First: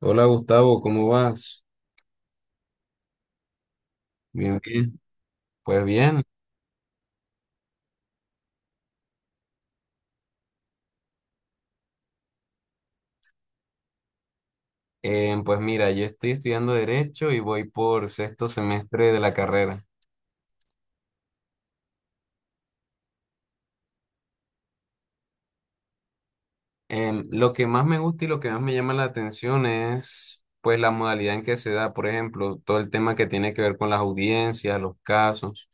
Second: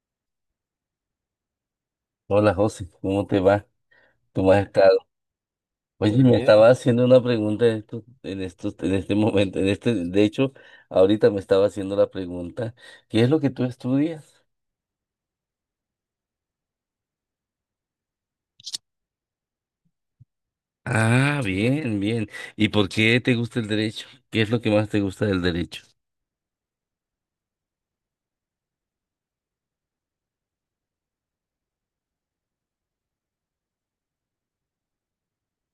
Hola Gustavo, ¿cómo vas? Hola José, ¿cómo te va? ¿Cómo Bien, has bien. estado? Pues Oye, bien, estaba haciendo una pregunta en este momento, en este, de hecho, ahorita me estaba haciendo la pregunta, ¿qué es lo que tú estudias? Pues mira, yo estoy estudiando Derecho y voy por sexto semestre de la carrera. Ah, bien, bien. ¿Y por qué te gusta el derecho? ¿Qué es lo que más te gusta del derecho? Lo que más me gusta y lo que más me llama la atención es pues la modalidad en que se da, por ejemplo, todo el tema que tiene que ver con las audiencias, los casos.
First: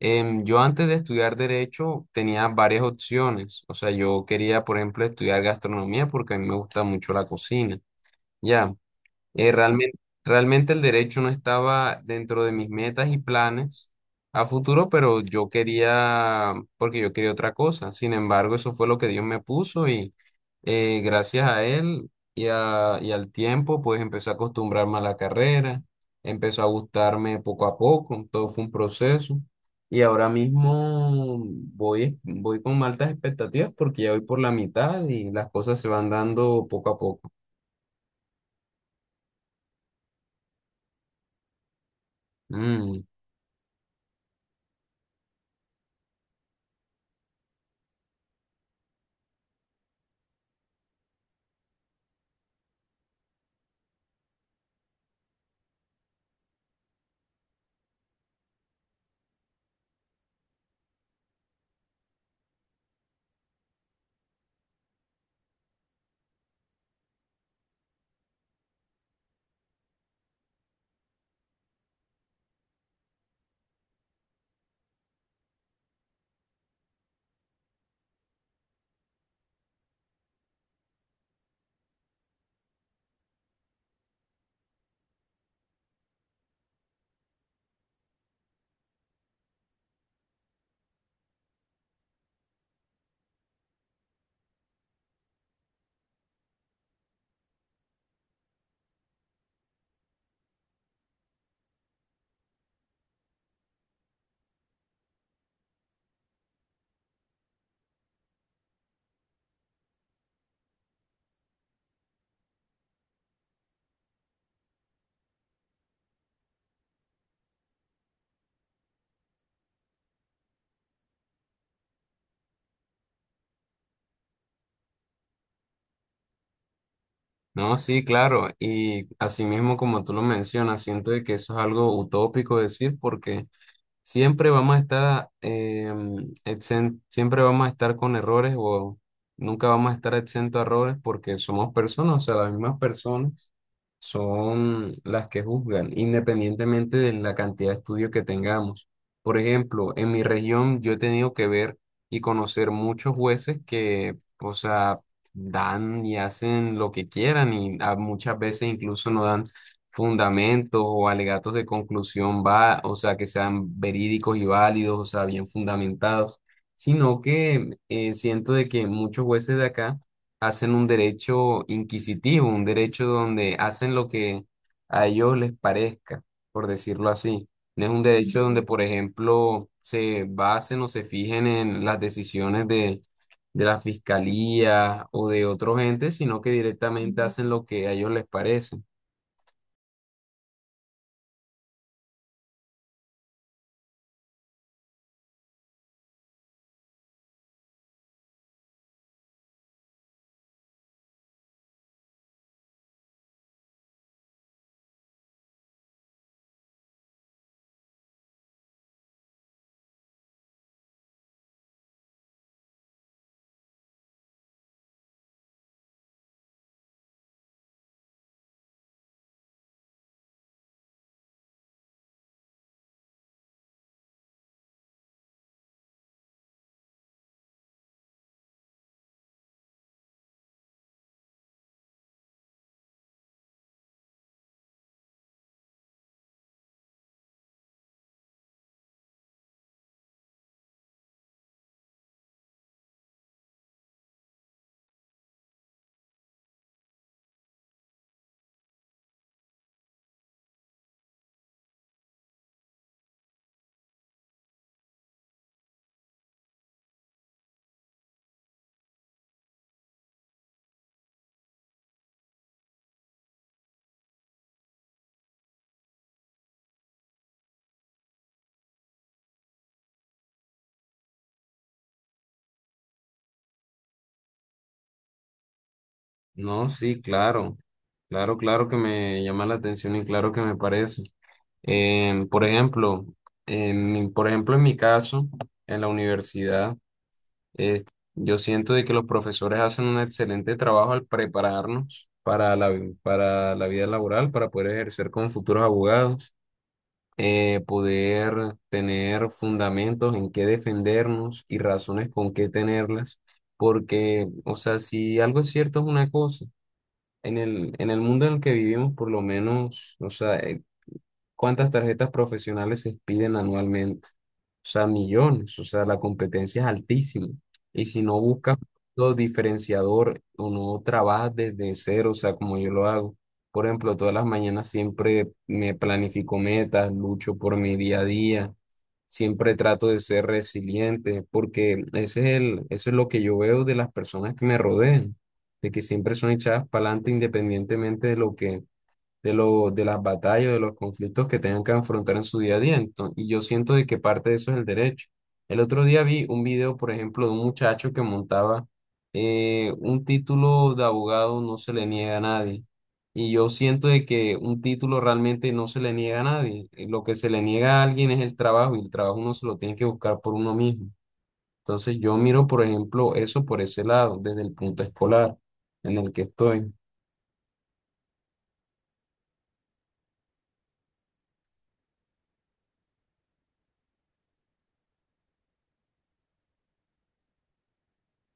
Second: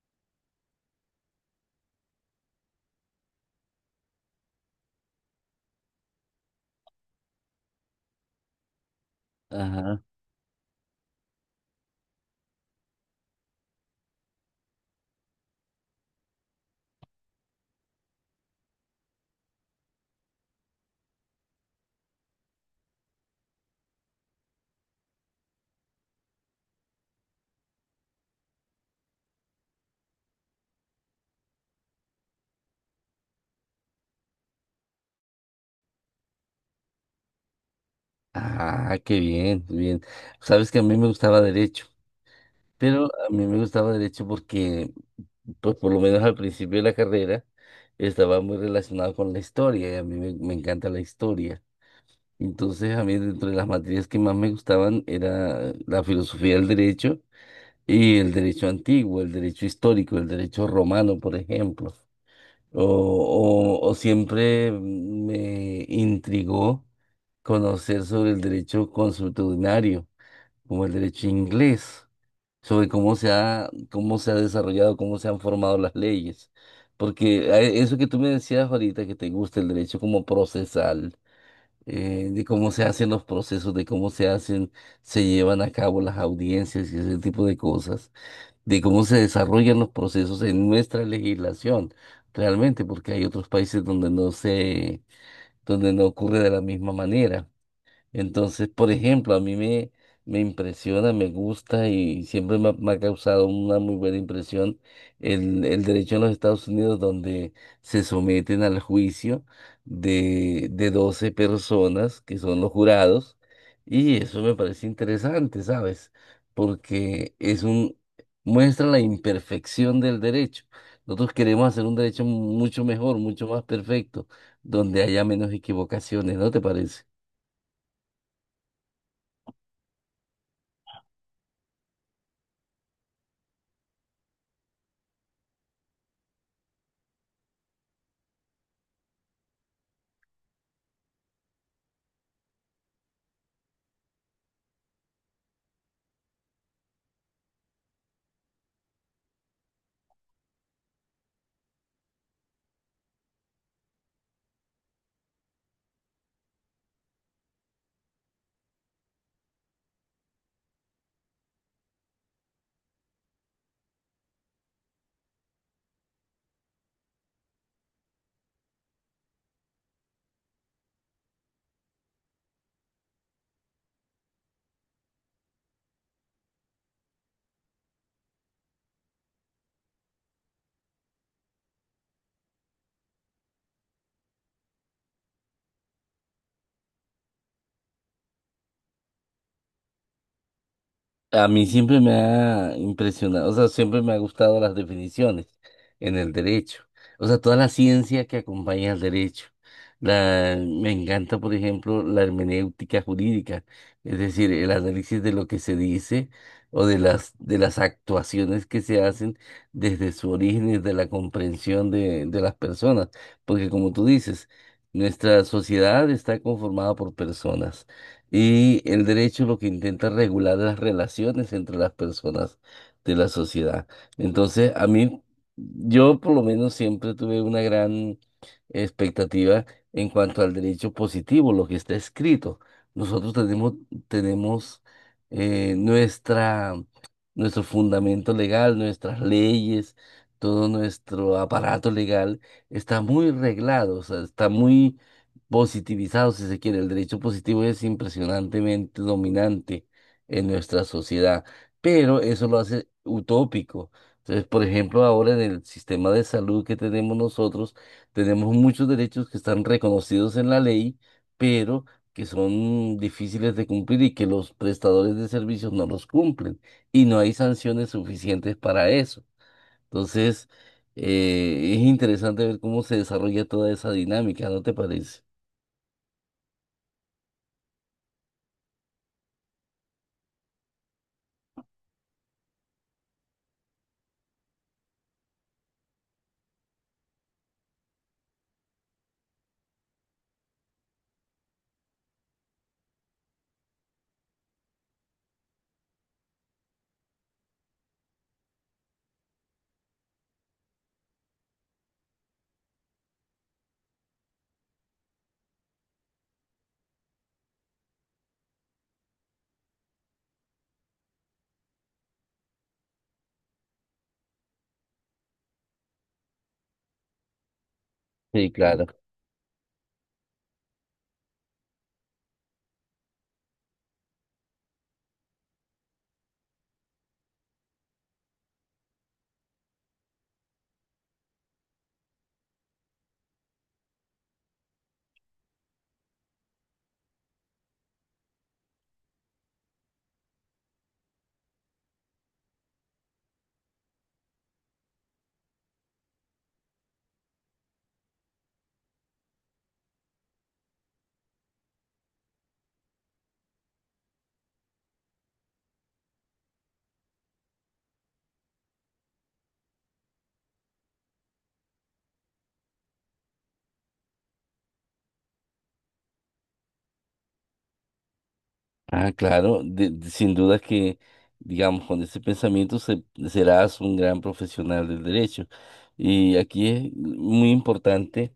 Yo antes de estudiar Derecho tenía varias opciones, o sea, yo quería, por ejemplo, estudiar gastronomía porque a mí me gusta mucho la cocina. Ya. Eh, realmente, Ajá. realmente el derecho no estaba dentro de mis metas y planes a futuro, pero yo quería, porque yo quería otra cosa. Sin embargo, eso fue lo que Dios me puso y gracias a Él y al tiempo, pues empecé a acostumbrarme a la carrera, empezó a gustarme poco a poco, todo fue un proceso. Y ahora mismo voy, voy con altas expectativas porque ya voy por la mitad y las cosas se van dando poco a poco. Ah, qué bien, bien. Sabes que a mí me gustaba derecho, Mm. pero a mí me gustaba derecho porque, pues por lo menos al principio de la carrera, estaba muy relacionado con la historia y a mí me encanta la historia. Entonces, a mí, dentro de las materias que más me gustaban era la filosofía del derecho y el derecho antiguo, el derecho histórico, el derecho romano, por ejemplo. O siempre me intrigó conocer sobre el derecho consuetudinario, como el derecho inglés, sobre cómo se ha desarrollado, cómo se han formado las leyes. Porque eso que tú me decías ahorita, que te gusta el derecho como procesal de cómo se hacen los procesos, de cómo se hacen, se llevan a cabo las audiencias y ese tipo de cosas, de cómo se desarrollan los procesos en nuestra legislación, realmente, porque hay otros países donde no se, donde no ocurre de la misma manera. Entonces, por ejemplo, me impresiona, me gusta y siempre me ha causado una muy buena impresión el derecho en los Estados Unidos donde se someten al juicio de 12 personas que son los jurados y eso me parece interesante, ¿sabes? Porque es un, Muestra la imperfección del derecho. Nosotros queremos hacer un derecho mucho mejor, mucho más perfecto, donde haya menos equivocaciones, ¿no te parece? No, sí, claro. Y asimismo, como tú lo mencionas, siento de que eso es algo utópico decir porque siempre vamos a estar, siempre vamos a estar con errores o nunca vamos a estar exento a errores porque somos personas, o sea, las mismas personas son las que juzgan, independientemente de la cantidad de estudios que tengamos. Por ejemplo, en mi región yo he tenido que ver y conocer muchos jueces que, o sea, dan y hacen lo que quieran y muchas veces incluso no dan fundamentos o alegatos de conclusión va, o sea, que sean verídicos y válidos, o sea, bien fundamentados, sino que siento de que muchos jueces de acá hacen un derecho inquisitivo, un derecho donde hacen lo que a ellos les parezca, por decirlo así. No es un derecho donde, por ejemplo, se basen o se fijen en las decisiones de la fiscalía o de otros entes, sino que directamente hacen lo que a ellos les parece. A mí siempre me ha impresionado, o sea, siempre me ha gustado las definiciones en el derecho, o sea, toda la ciencia que acompaña al derecho. Me encanta, por ejemplo, la hermenéutica jurídica, es decir, el análisis de lo que se dice o de las actuaciones que se hacen desde su origen y de la comprensión de las personas, porque como tú dices, nuestra sociedad está conformada por personas. Y el derecho lo que intenta regular las relaciones entre las personas de la sociedad. Entonces, a mí, yo por lo menos siempre tuve una gran expectativa en cuanto al derecho positivo, lo que está escrito. Nosotros tenemos, Tenemos eh, nuestra, nuestro fundamento legal, nuestras leyes, todo nuestro aparato legal está muy reglado, o sea, está muy positivizado, si se quiere. El derecho positivo es impresionantemente dominante en nuestra sociedad, pero eso lo hace utópico. Entonces, por ejemplo, ahora en el sistema de salud que tenemos nosotros, tenemos muchos derechos que están reconocidos en la ley, pero que son difíciles de cumplir y que los prestadores de servicios no los cumplen y no hay sanciones suficientes para eso. Entonces, es interesante ver cómo se desarrolla toda esa dinámica, ¿no te parece? No, sí, claro, claro, claro que me llama la atención y claro que me parece. Por ejemplo, por ejemplo, en mi caso, en la universidad, eh, yo siento de que los profesores hacen un excelente trabajo al prepararnos para para la vida laboral, para poder ejercer como futuros abogados, poder tener fundamentos en qué defendernos y razones con qué tenerlas, porque, o sea, si algo es cierto es una cosa. En el mundo en el que vivimos, por lo menos, o sea, ¿cuántas tarjetas profesionales se expiden anualmente? O sea, millones, o sea, la competencia es altísima. Y si no Sí, buscas claro. lo diferenciador o no trabajas desde cero, o sea, como yo lo hago. Por ejemplo, todas las mañanas siempre me planifico metas, lucho por mi día a día, siempre trato de ser resiliente, porque ese es el, eso es lo que yo veo de las personas que me rodean, de que siempre son echadas para adelante independientemente de lo que de las batallas, de los conflictos que tengan que afrontar en su día a día. Entonces, y yo siento de que parte de eso es el derecho. El otro día vi un video, por ejemplo, de un muchacho que montaba un título de abogado no se le niega a nadie. Y yo siento de que un título realmente no se le niega a nadie. Lo que se le niega a alguien es el trabajo y el trabajo uno se lo tiene que buscar por uno mismo. Entonces yo miro, por ejemplo, eso por ese lado, desde el punto escolar en el que estoy. Ah, claro, sin duda que, digamos, con ese pensamiento serás un gran profesional del derecho. Y aquí es muy importante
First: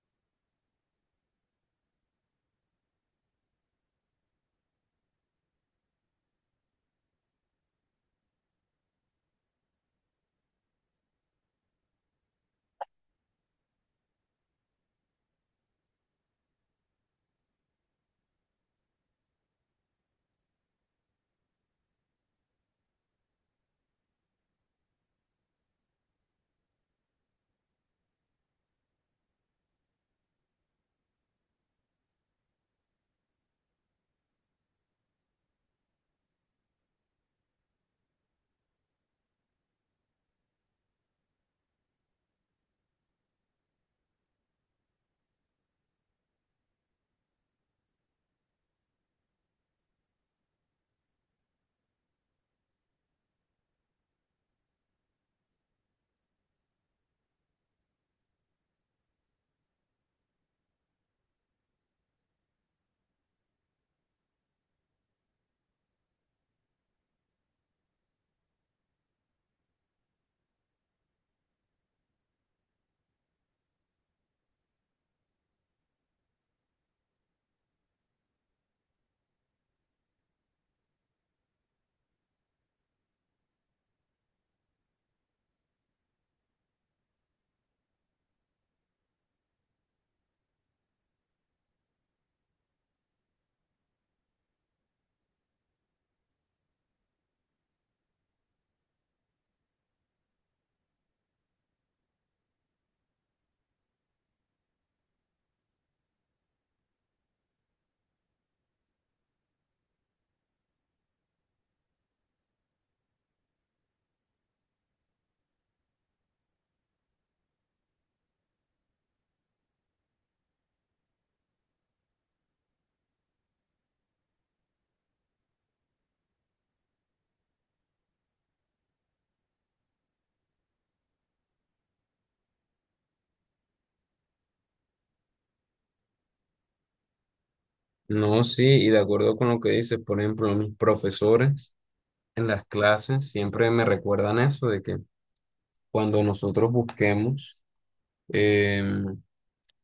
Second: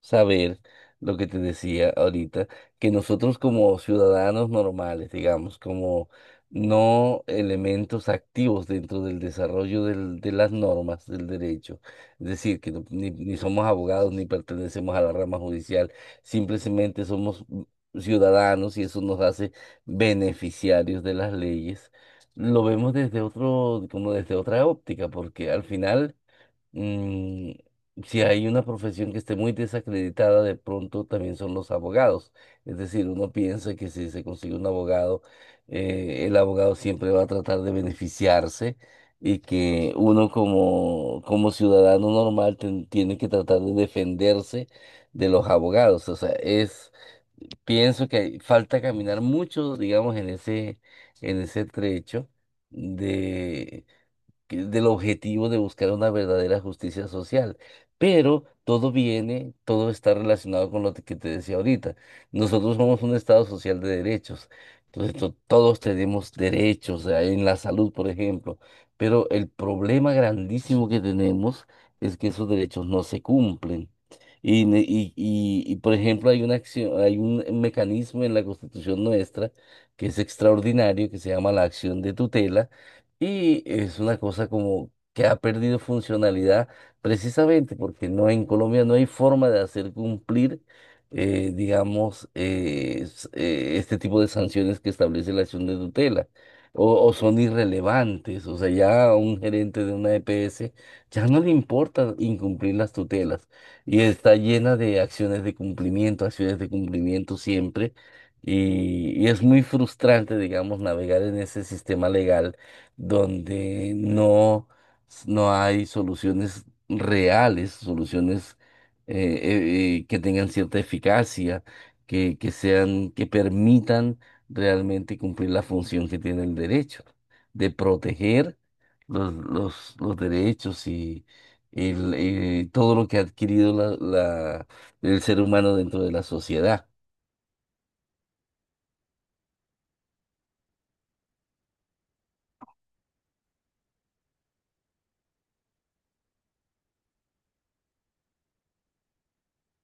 saber lo que te decía ahorita, que nosotros como ciudadanos normales, digamos, como no elementos activos dentro del desarrollo de las normas del derecho, es decir, que no- ni, ni somos abogados ni pertenecemos a la rama judicial, simplemente somos ciudadanos y eso nos hace beneficiarios de las leyes, lo vemos desde otro, como desde otra óptica, porque al final, mm, si hay una profesión que esté muy desacreditada, de pronto también son los abogados. Es decir, uno piensa que si se consigue un abogado, el abogado siempre va a tratar de beneficiarse. Y que uno como, como ciudadano normal tiene que tratar de defenderse de los abogados. Pienso que falta caminar mucho, digamos, en ese trecho del objetivo de buscar una verdadera justicia social. Pero todo viene, todo está relacionado con lo que te decía ahorita. Nosotros somos un Estado social de derechos. Entonces, todos tenemos derechos, en la salud, por ejemplo. Pero el problema grandísimo que tenemos es que esos derechos no se cumplen. Y, por ejemplo, hay una acción, hay un mecanismo en la Constitución nuestra que es extraordinario, que se llama la acción de tutela, y es una cosa como que ha perdido funcionalidad precisamente porque en Colombia no hay forma de hacer cumplir, digamos, este tipo de sanciones que establece la acción de tutela. O son irrelevantes, o sea, ya a un gerente de una EPS ya no le importa incumplir las tutelas y está llena de acciones de cumplimiento siempre y es muy frustrante, digamos, navegar en ese sistema legal donde no, no hay soluciones reales, soluciones eh, que tengan cierta eficacia, que sean, que permitan realmente cumplir la función que tiene el derecho, de proteger los derechos y todo lo que ha adquirido el ser humano dentro de la sociedad. No, sí, y de acuerdo con lo que dices, por ejemplo, mis profesores en las clases siempre me recuerdan eso, de que cuando nosotros busquemos, em,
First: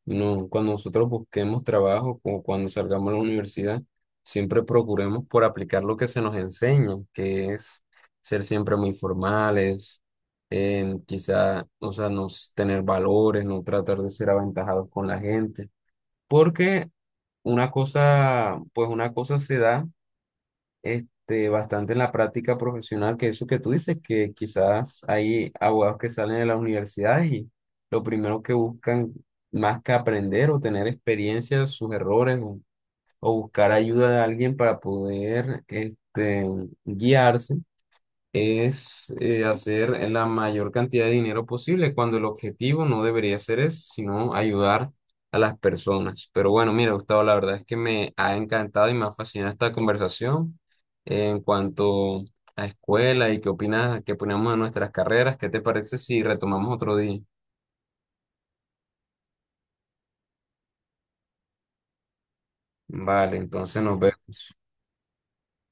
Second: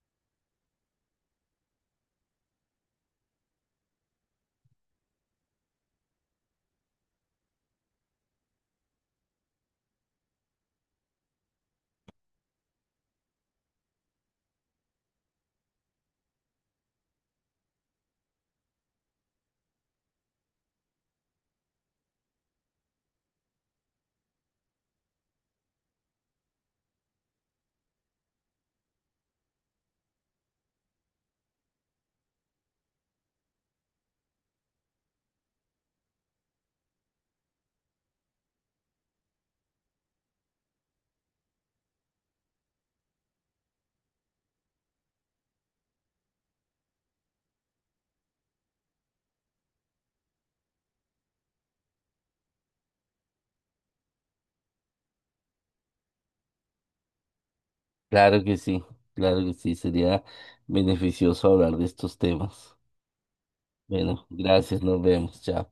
no, cuando nosotros busquemos trabajo o cuando salgamos a la universidad, siempre procuremos por aplicar lo que se nos enseña, que es ser siempre muy formales, quizá, o sea, no tener valores, no tratar de ser aventajados con la gente, porque una cosa, pues una cosa se da bastante en la práctica profesional, que eso que tú dices, que quizás hay abogados que salen de la universidad y lo primero que buscan más que aprender o tener experiencia sus errores o buscar ayuda de alguien para poder guiarse es hacer la mayor cantidad de dinero posible, cuando el objetivo no debería ser eso, sino ayudar a las personas. Pero bueno, mira, Gustavo, la verdad es que me ha encantado y me ha fascinado esta conversación en cuanto a escuela y qué opinas, qué opinamos de nuestras carreras. ¿Qué te parece si retomamos otro día? Claro que sí, claro que sí, sería beneficioso hablar de estos temas. Vale, entonces nos Bueno, vemos. gracias, nos vemos, chao.